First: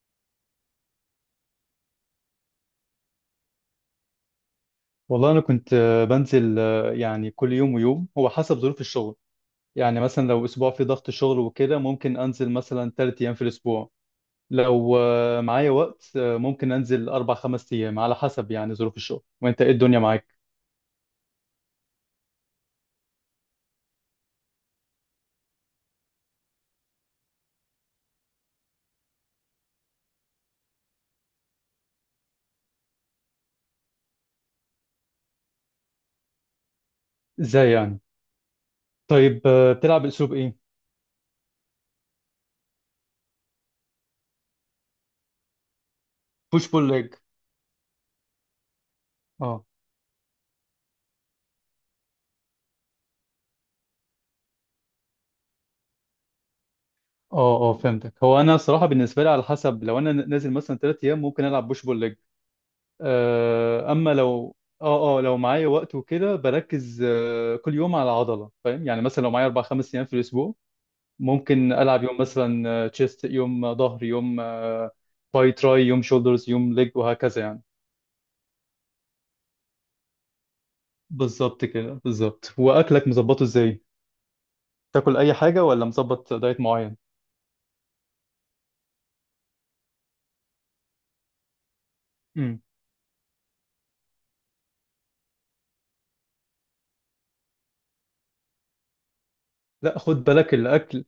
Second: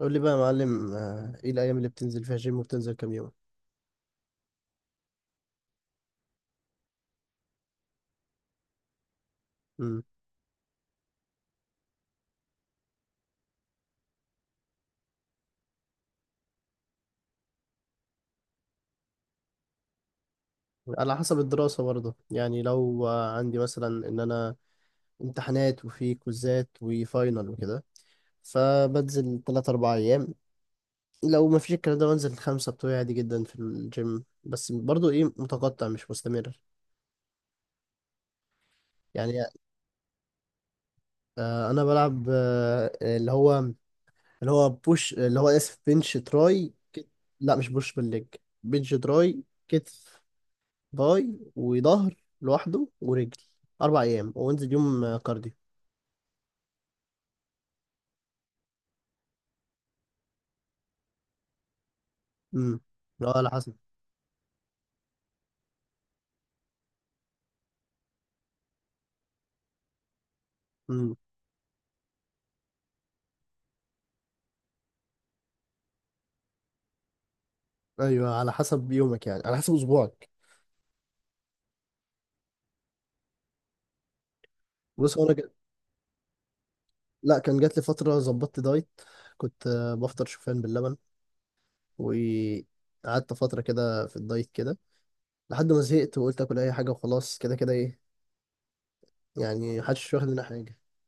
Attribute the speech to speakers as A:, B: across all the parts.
A: قول لي بقى يا معلم، ايه الايام اللي بتنزل فيها جيم وبتنزل كام يوم؟
B: والله انا كنت بنزل يعني كل يوم ويوم هو حسب ظروف الشغل. يعني
A: امم.
B: مثلا لو اسبوع في ضغط شغل وكده ممكن انزل مثلا ثلاث ايام في الاسبوع. لو معايا وقت ممكن انزل اربع خمس ايام على حسب يعني ظروف الشغل. وانت ايه الدنيا معاك؟
A: على حسب الدراسه برضه، يعني لو عندي مثلا ان انا امتحانات وفي كوزات وفاينل وكده، فبنزل 3 4 ايام. لو ما فيش الكلام ده بنزل خمسة بتوعي عادي جدا في الجيم، بس برضه ايه متقطع مش مستمر.
B: ازاي يعني؟
A: يعني
B: طيب بتلعب باسلوب ايه؟
A: انا بلعب اللي هو بوش، اللي هو اسف، بنش
B: بوش
A: تراي
B: بول ليج.
A: لا مش بوش بالليج، بنش تراي
B: اه،
A: كتف، باي وظهر لوحده ورجل. اربع ايام وانزل يوم كارديو.
B: اه، اه، فهمتك. هو انا صراحة بالنسبة لي على حسب. لو انا نازل مثلا ثلاث ايام ممكن العب بوش بول ليج،
A: امم، اه، على حسب.
B: اما لو اه لو معايا وقت وكده بركز كل يوم على عضله. فاهم يعني؟ مثلا لو معايا اربع خمس ايام في الاسبوع
A: امم،
B: ممكن العب يوم مثلا تشيست، يوم ظهر، يوم باي تراي، يوم شولدرز، يوم ليج وهكذا يعني.
A: ايوه، على حسب يومك يعني، على حسب اسبوعك.
B: بالظبط كده، بالظبط. واكلك مظبطه ازاي؟ تاكل
A: بص، هو انا
B: اي حاجه ولا مظبط دايت معين؟
A: لا، كان جات لي فتره ظبطت دايت. كنت بفطر شوفان باللبن،
B: امم.
A: وقعدت فتره كده في الدايت كده، لحد ما زهقت وقلت اكل اي حاجه وخلاص، كده كده ايه، يعني
B: لا،
A: محدش
B: خد
A: واخد منها
B: بالك.
A: حاجه.
B: الاكل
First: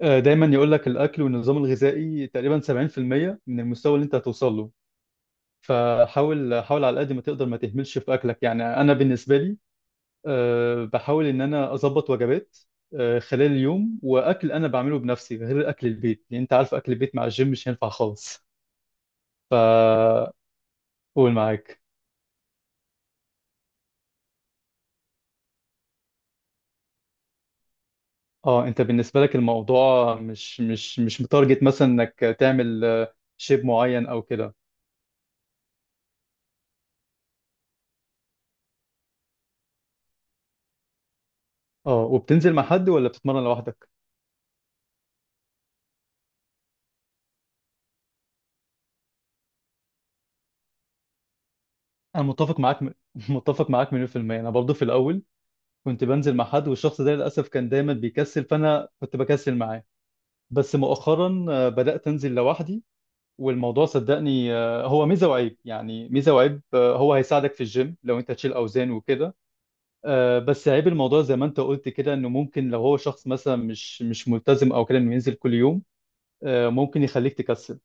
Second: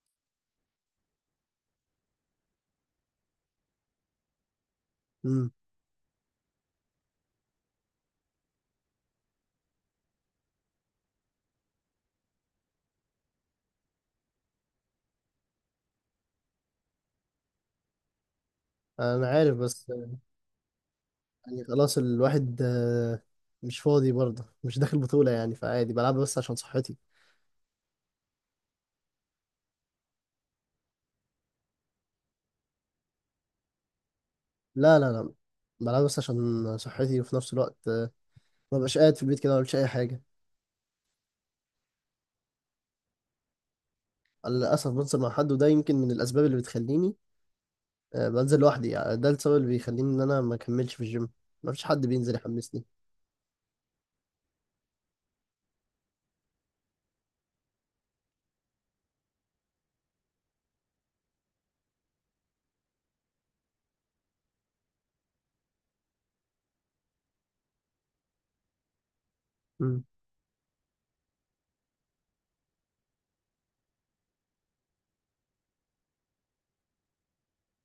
B: دايما يقول لك الاكل والنظام الغذائي تقريبا 70% من المستوى اللي انت هتوصل له.
A: امم.
B: فحاول، حاول على قد ما تقدر ما تهملش في اكلك. يعني انا بالنسبه لي بحاول ان انا اظبط وجبات خلال اليوم، واكل انا بعمله بنفسي غير اكل البيت، لان انت عارف اكل البيت مع الجيم مش هينفع خالص.
A: انا عارف، بس
B: فقول
A: يعني
B: معاك.
A: خلاص الواحد مش فاضي برضه، مش داخل بطوله يعني، فعادي بلعب بس عشان صحتي.
B: اه، انت بالنسبه لك الموضوع مش متارجت مثلا انك تعمل شيب معين او كده؟
A: لا لا لا، بلعب بس عشان صحتي، وفي نفس الوقت ما ببقاش قاعد في البيت كده ما بعملش اي حاجه.
B: اه، وبتنزل مع حد ولا بتتمرن لوحدك؟
A: للاسف بنزل مع حد، وده يمكن من الاسباب اللي بتخليني بنزل لوحدي، يعني ده السبب اللي بيخليني ان انا ما اكملش في الجيم، ما فيش حد
B: انا
A: بينزل
B: متفق
A: يحمسني.
B: معاك متفق معاك مليون في المية. انا برضه في الاول كنت بنزل مع حد، والشخص ده للأسف كان دايما بيكسل فأنا كنت بكسل معاه. بس مؤخرا بدأت أنزل لوحدي. والموضوع صدقني هو ميزة وعيب، يعني ميزة وعيب. هو هيساعدك في الجيم لو أنت تشيل أوزان وكده.
A: مم.
B: بس عيب الموضوع زي ما أنت قلت كده، إنه ممكن لو هو شخص مثلا مش ملتزم أو كده إنه ينزل كل يوم، ممكن يخليك تكسل.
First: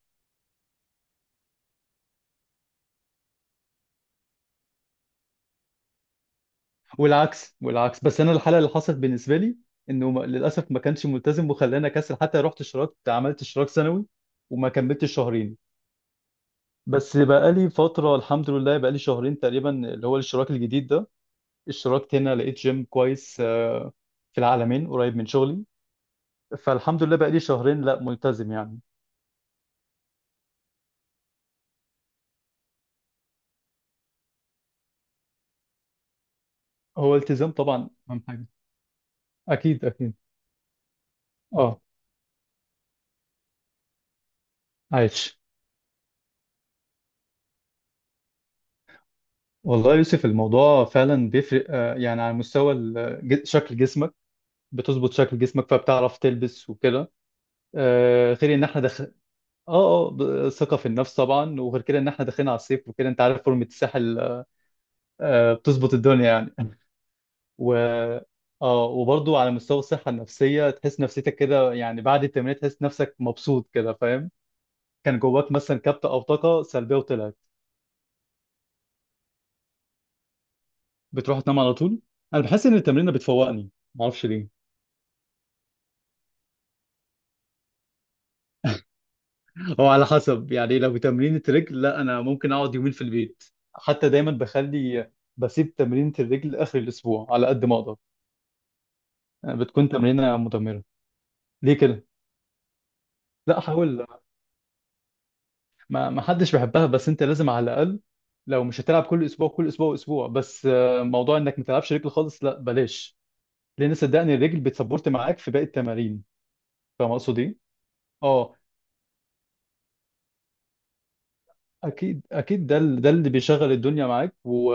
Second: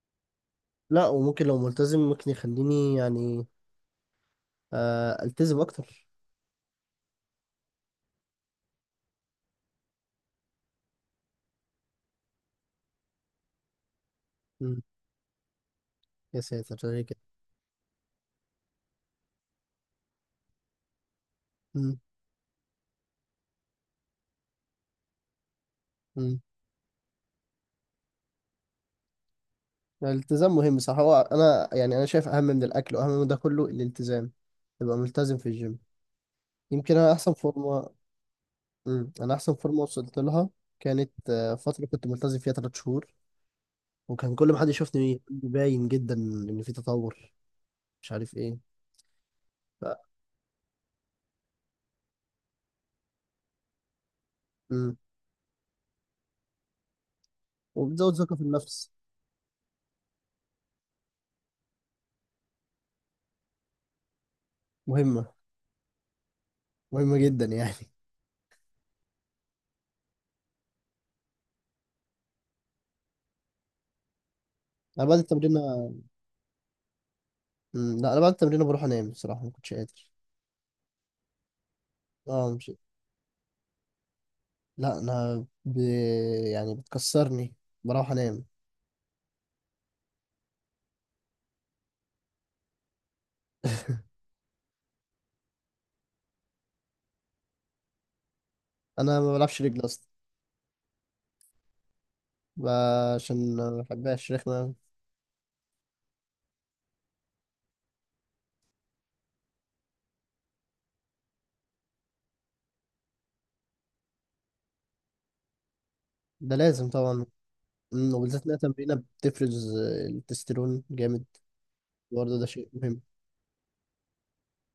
A: لا، وممكن لو ملتزم ممكن يخليني يعني التزم اكتر.
B: والعكس، والعكس. بس أنا الحالة اللي حصلت بالنسبة لي إنه للأسف ما كانش ملتزم وخلاني أكسل. حتى رحت اشتركت، عملت اشتراك سنوي، وما
A: مم.
B: كملتش شهرين.
A: يا ساتر، ده ليه
B: بس
A: كده؟
B: بقالي فترة، الحمد لله بقالي شهرين تقريبا اللي هو الاشتراك الجديد ده.
A: مم.
B: اشتركت هنا لقيت جيم كويس في العالمين قريب من شغلي.
A: مم.
B: فالحمد لله بقالي شهرين لا ملتزم يعني.
A: الالتزام مهم، صح. هو انا يعني انا شايف اهم من الاكل واهم من ده كله الالتزام، تبقى ملتزم في الجيم، يمكن انا
B: هو
A: احسن
B: التزام
A: فورمه.
B: طبعا أهم حاجة.
A: مم. انا احسن فورمه
B: أكيد، أكيد.
A: وصلت لها، كانت
B: أه،
A: فتره كنت ملتزم فيها ثلاث شهور، وكان كل ما حد يشوفني يقول
B: عايش.
A: لي باين جدا ان في تطور، مش عارف ايه. ف...
B: والله يا يوسف الموضوع فعلا بيفرق، يعني على مستوى شكل جسمك.
A: مم.
B: بتظبط شكل جسمك فبتعرف تلبس وكده.
A: وبتزود ثقه في
B: غير ان احنا
A: النفس.
B: دخل. اه ثقة في النفس طبعا. وغير كده ان احنا داخلين على الصيف وكده، انت عارف فورمة الساحل.
A: مهمه،
B: بتظبط الدنيا يعني.
A: مهمه جدا
B: و
A: يعني.
B: اه وبرضه على مستوى الصحة النفسية تحس نفسيتك كده. يعني بعد التمرين تحس نفسك مبسوط كده. فاهم؟
A: انا بعد
B: كان
A: التمرين.
B: جواك مثلا كبتة أو طاقة سلبية وطلعت.
A: مم. لا، انا بعد التمرين بروح انام، بصراحه ما كنتش قادر.
B: بتروح تنام على طول؟ أنا
A: اه،
B: بحس
A: مش.
B: إن التمرين بتفوقني، معرفش ليه.
A: لا انا يعني بتكسرني، بروح انام.
B: هو على حسب يعني. لو تمرين الرجل، لا أنا ممكن أقعد يومين في البيت. حتى دايما بخلي، بسيب تمرينة الرجل آخر الأسبوع على قد ما أقدر.
A: انا ما
B: يعني
A: بلعبش رجل
B: بتكون
A: اصلا.
B: تمرينة مدمرة. ليه كده؟
A: ب- عشان
B: لا،
A: ما
B: أحاول.
A: بحبهاش، رخمه.
B: ما حدش بيحبها بس انت لازم على الاقل. لو مش هتلعب كل اسبوع، كل اسبوع اسبوع بس، موضوع انك ما تلعبش رجل خالص، لا بلاش. لان صدقني الرجل بتسبورت معاك في باقي التمارين.
A: ده لازم
B: فاهم
A: طبعا.
B: اقصد ايه؟
A: مم، وبالذات إنها
B: اه،
A: تمرينة بتفرز التستيرون جامد.
B: اكيد
A: برضه ده
B: اكيد.
A: شيء
B: ده
A: مهم.
B: ده اللي بيشغل الدنيا معاك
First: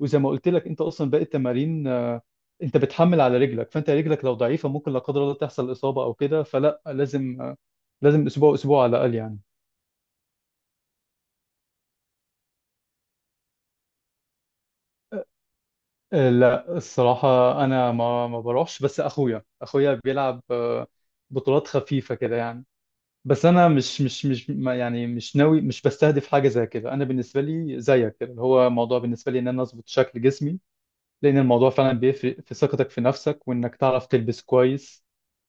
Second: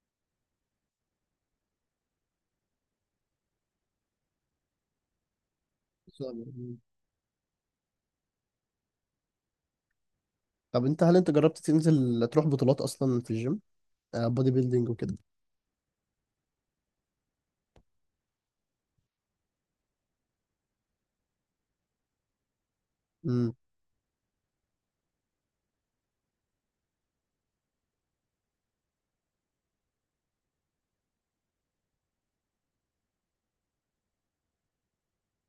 B: وزي ما قلت لك انت اصلا باقي التمارين انت بتحمل على رجلك. فانت رجلك لو ضعيفه ممكن لا قدر الله تحصل اصابه او
A: صعب.
B: كده.
A: مم.
B: فلا، لازم لازم اسبوع اسبوع على الاقل يعني.
A: طب أنت هل أنت جربت تنزل تروح بطولات أصلا في الجيم؟ بودي بيلدينج وكده.
B: لا الصراحة أنا ما بروحش. بس أخويا بيلعب بطولات خفيفة كده يعني. بس
A: امم،
B: أنا مش مش مش ما يعني، مش ناوي، مش بستهدف حاجة زي كده. أنا بالنسبة لي زيك كده، اللي هو موضوع بالنسبة لي إن أنا أظبط شكل جسمي. لأن الموضوع فعلا بيفرق في ثقتك في نفسك، وإنك تعرف تلبس كويس.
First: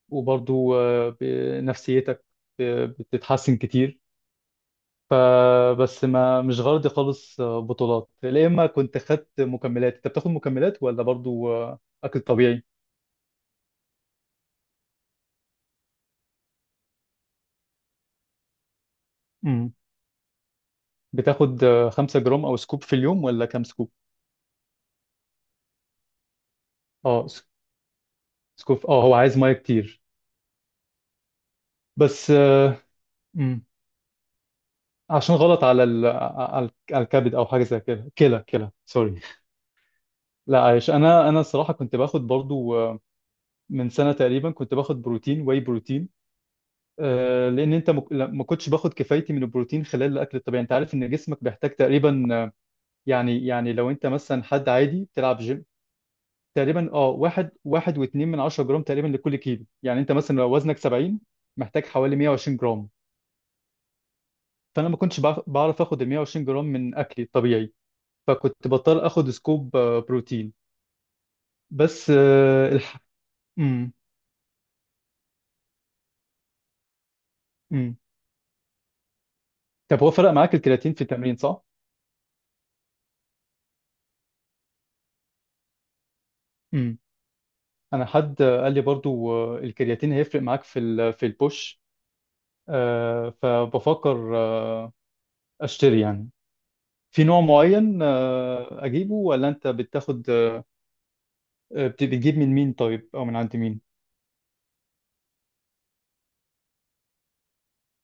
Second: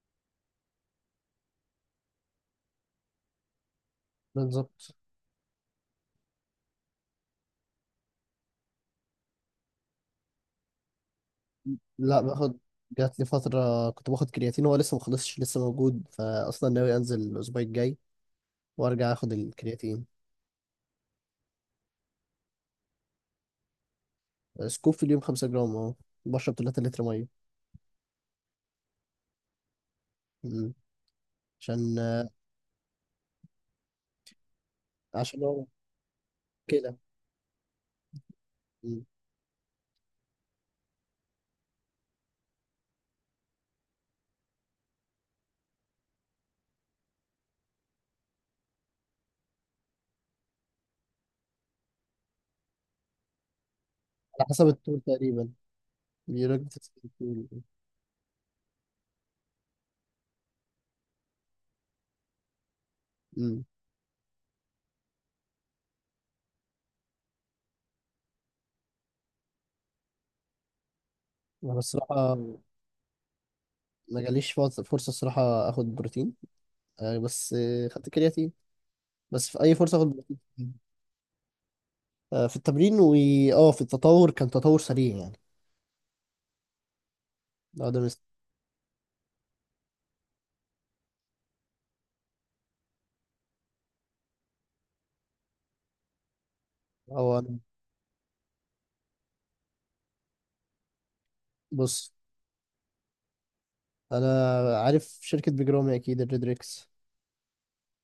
B: وبرضو نفسيتك بتتحسن كتير.
A: بالظبط.
B: فبس، ما مش غرضي خالص بطولات. يا اما كنت خدت مكملات. انت بتاخد مكملات ولا برضو اكل
A: لا، باخد.
B: طبيعي؟
A: جات لي فترة كنت باخد كرياتين، هو لسه ما خلصش، لسه موجود، فأصلا ناوي أنزل الأسبوع الجاي وأرجع آخد
B: امم.
A: الكرياتين.
B: بتاخد 5 جرام او سكوب في اليوم ولا كام سكوب؟
A: سكوب في اليوم 5 جرام، أه. بشرب 3 لتر
B: اه،
A: مية.
B: سكوب. اه، هو عايز ميه كتير.
A: مم. عشان
B: بس امم. عشان
A: عشان
B: غلط
A: هو
B: على على
A: كده.
B: على الكبد او حاجه زي كده. كلى، كلى،
A: مم.
B: سوري. لا، عايش. انا الصراحه كنت باخد برضو من سنه تقريبا كنت باخد بروتين واي بروتين. لان انت ما كنتش باخد كفايتي من البروتين خلال الاكل الطبيعي. انت عارف ان جسمك بيحتاج تقريبا، يعني لو انت مثلا
A: على حسب
B: حد
A: الطول
B: عادي بتلعب
A: تقريبا،
B: جيم،
A: بيراجع
B: تقريبا اه
A: الطول.
B: واحد واحد واتنين من عشرة جرام تقريبا لكل كيلو. يعني انت مثلا لو وزنك 70 محتاج حوالي 120 جرام.
A: مم.
B: فانا ما كنتش بعرف اخد ال 120 جرام من اكلي الطبيعي. فكنت بضطر اخد سكوب بروتين.
A: أنا
B: بس
A: الصراحة
B: مم.
A: ما جاليش فرصه الصراحه اخد بروتين، بس
B: مم.
A: خدت كرياتين، بس في اي فرصه
B: طب
A: اخد
B: هو فرق
A: بروتين.
B: معاك الكرياتين في التمرين، صح؟
A: في التمرين، واه في التطور، كان تطور سريع يعني.
B: مم.
A: لا ده
B: انا
A: مست...
B: حد قال لي برضو الكرياتين هيفرق معاك في في البوش. فبفكر اشتري يعني في
A: هو
B: نوع
A: أنا-
B: معين. اجيبه ولا انت بتاخد
A: بص،
B: بتجيب من مين طيب، او من عند مين؟
A: انا عارف شركه بيجرامي، اكيد الريدريكس.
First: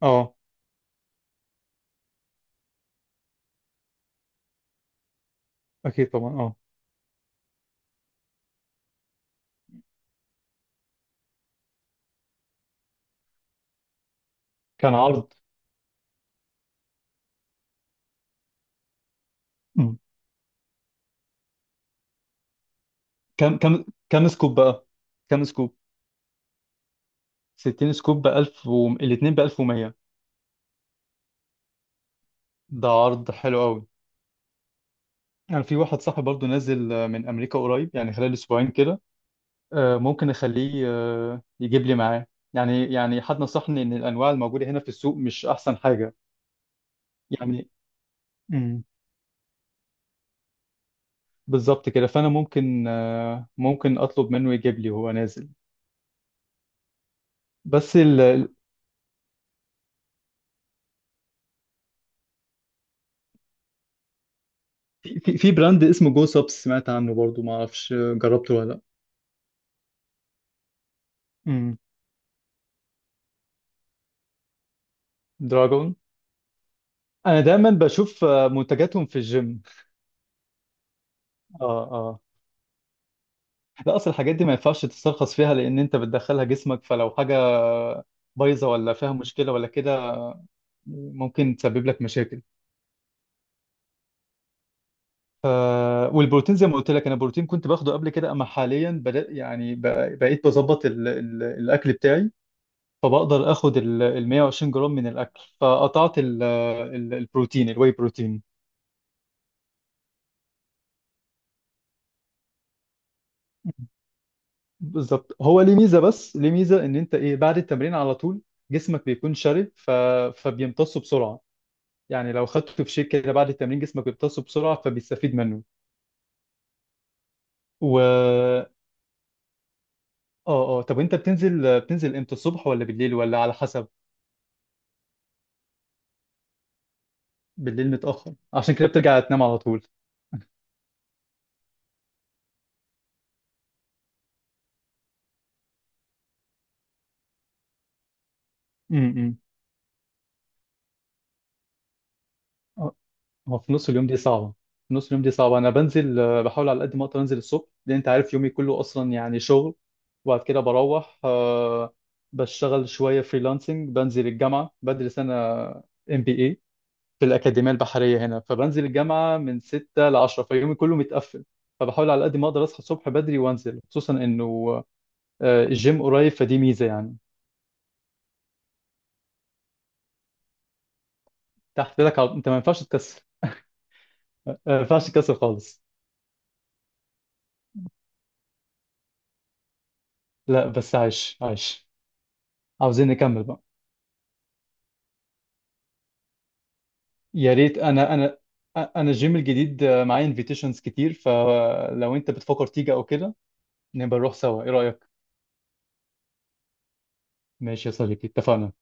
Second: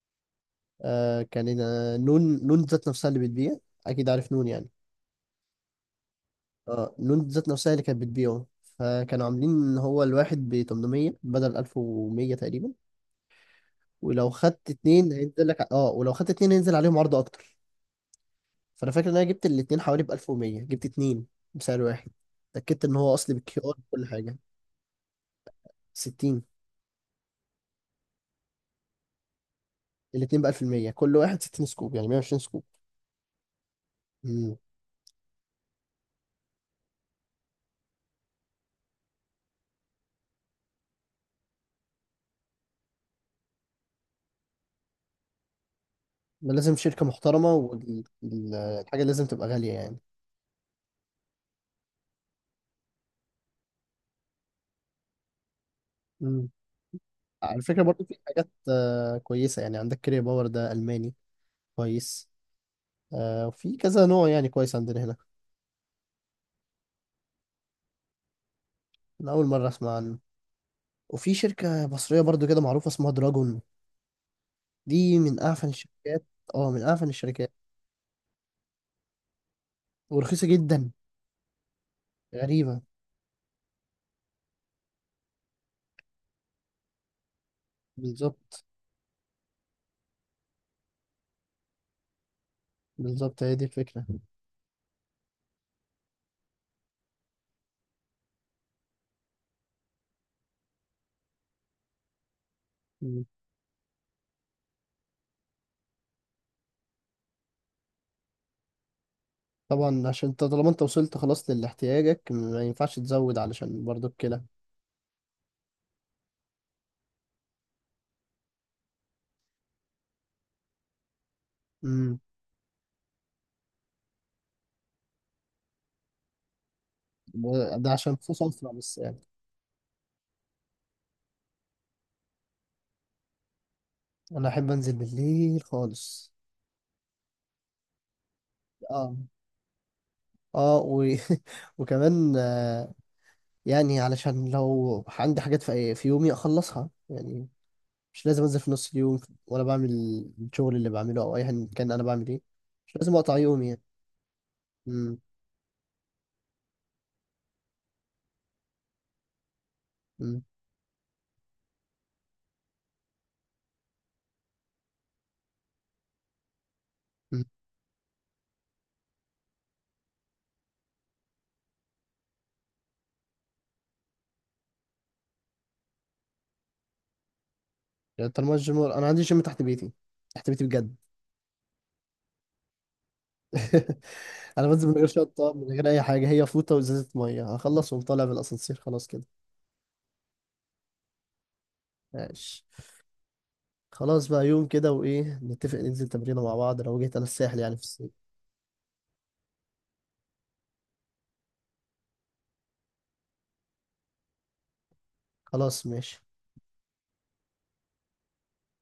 B: اه،
A: آه، كان نون ذات نفسها اللي بتبيع، اكيد عارف نون يعني.
B: اكيد طبعا. اه،
A: اه، نون ذات نفسها اللي كانت بتبيعه، فكانوا عاملين ان هو الواحد ب 800 بدل 1100 تقريبا، ولو خدت
B: كان
A: اتنين
B: عرض.
A: هينزل لك، اه، ولو خدت اتنين هينزل عليهم عرض اكتر. فانا فاكر ان انا جبت الاتنين
B: مم.
A: حوالي ب 1100، جبت اتنين بسعر واحد، اتاكدت ان هو اصلي
B: كم
A: بالكيو ار،
B: كم
A: كل
B: كم
A: حاجه.
B: سكوب بقى؟ كم سكوب؟
A: 60،
B: 60 سكوب ب 1000 الاثنين ب 1100؟
A: الاتنين ب 1000% كل واحد 60 سكوب، يعني 120 سكوب.
B: ده عرض حلو قوي.
A: امم،
B: يعني في واحد صاحبي برضو نازل من امريكا قريب، يعني خلال اسبوعين كده. ممكن اخليه يجيب لي معاه. يعني حد نصحني ان الانواع الموجوده هنا في السوق مش احسن حاجه
A: ده لازم شركه محترمه،
B: يعني.
A: والحاجه لازم تبقى غاليه يعني.
B: بالظبط كده. فانا ممكن اطلب منه يجيب لي وهو نازل.
A: امم، على فكره
B: بس
A: برضو في حاجات كويسه، يعني عندك كريا باور ده الماني كويس، وفي كذا نوع يعني كويس عندنا هنا.
B: في براند اسمه جو سبس، سمعت عنه برضو؟ ما اعرفش جربته ولا لا؟
A: انا اول مره اسمع عنه. وفي
B: امم.
A: شركه مصريه برضو كده معروفه اسمها دراجون، دي من اعفن
B: دراجون.
A: الشركات. اه، من اعفن
B: انا
A: الشركات،
B: دايما بشوف منتجاتهم في الجيم.
A: ورخيصه جدا،
B: اه، اه.
A: غريبة.
B: لا، اصل الحاجات دي ما ينفعش تسترخص فيها، لان انت بتدخلها جسمك. فلو حاجه
A: بالظبط،
B: بايظه ولا فيها مشكله ولا كده ممكن تسبب لك مشاكل.
A: بالظبط هي دي الفكرة.
B: ف... والبروتين زي ما قلت لك، انا بروتين كنت باخده قبل كده. اما حاليا بدأ يعني بقيت بظبط الاكل بتاعي.
A: مم.
B: فبقدر اخد ال 120 جرام من الاكل. فقطعت ال البروتين الواي بروتين.
A: طبعا، عشان انت طالما انت وصلت خلاص للاحتياجك ما ينفعش تزود، علشان برضو الكلى.
B: بالظبط. هو ليه ميزه، بس ليه ميزه ان انت ايه، بعد التمرين على طول جسمك بيكون شرب فبيمتصه بسرعه.
A: امم،
B: يعني لو خدته في شيك كده بعد التمرين جسمك بيمتصه بسرعه فبيستفيد منه.
A: ده
B: و
A: عشان في صنف
B: اه
A: بس يعني.
B: اه طب وانت بتنزل امتى؟ الصبح ولا بالليل ولا على حسب؟
A: انا احب انزل بالليل خالص.
B: بالليل متاخر عشان كده
A: اه،
B: بترجع تنام على طول.
A: اه، وكمان، يعني علشان لو عندي حاجات في يومي اخلصها يعني، مش لازم انزل في نص
B: امم،
A: اليوم،
B: إمم.
A: ولا بعمل الشغل اللي بعمله او ايا كان انا بعمل ايه، مش لازم اقطع
B: هو
A: يومي
B: في
A: يعني.
B: نص اليوم دي صعبة. في نص اليوم دي صعبة. أنا بنزل بحاول على قد ما أقدر أنزل الصبح، لأن أنت عارف يومي كله أصلا يعني شغل. وبعد
A: امم،
B: كده بروح بشتغل شوية فريلانسنج، بنزل الجامعة بدرس أنا MBA في الأكاديمية البحرية هنا. فبنزل الجامعة من 6 ل 10، فيومي كله متقفل. فبحاول على قد ما أقدر أصحى الصبح بدري وأنزل، خصوصا إنه الجيم قريب فدي ميزة يعني.
A: يعني طالما الجيم، انا عندي جيم تحت بيتي، تحت بيتي بجد.
B: تحت لك أنت ما ينفعش تكسر.
A: انا
B: ما
A: بنزل من غير
B: ينفعش تكسر
A: شطه، من
B: خالص.
A: غير اي حاجه، هي فوطه وازازه ميه، هخلص وأقوم طالع بالاسانسير، خلاص كده.
B: لا بس عايش، عايش.
A: ماشي.
B: عاوزين نكمل بقى.
A: خلاص بقى، يوم كده وايه نتفق ننزل تمرينه مع بعض لو جيت انا
B: يا
A: الساحل يعني
B: ريت.
A: في الصيف.
B: انا الجيم الجديد معايا انفيتيشنز كتير. فلو انت بتفكر تيجي او كده نبقى نروح سوا. ايه رأيك؟
A: خلاص ماشي.
B: ماشي يا صديقي، اتفقنا.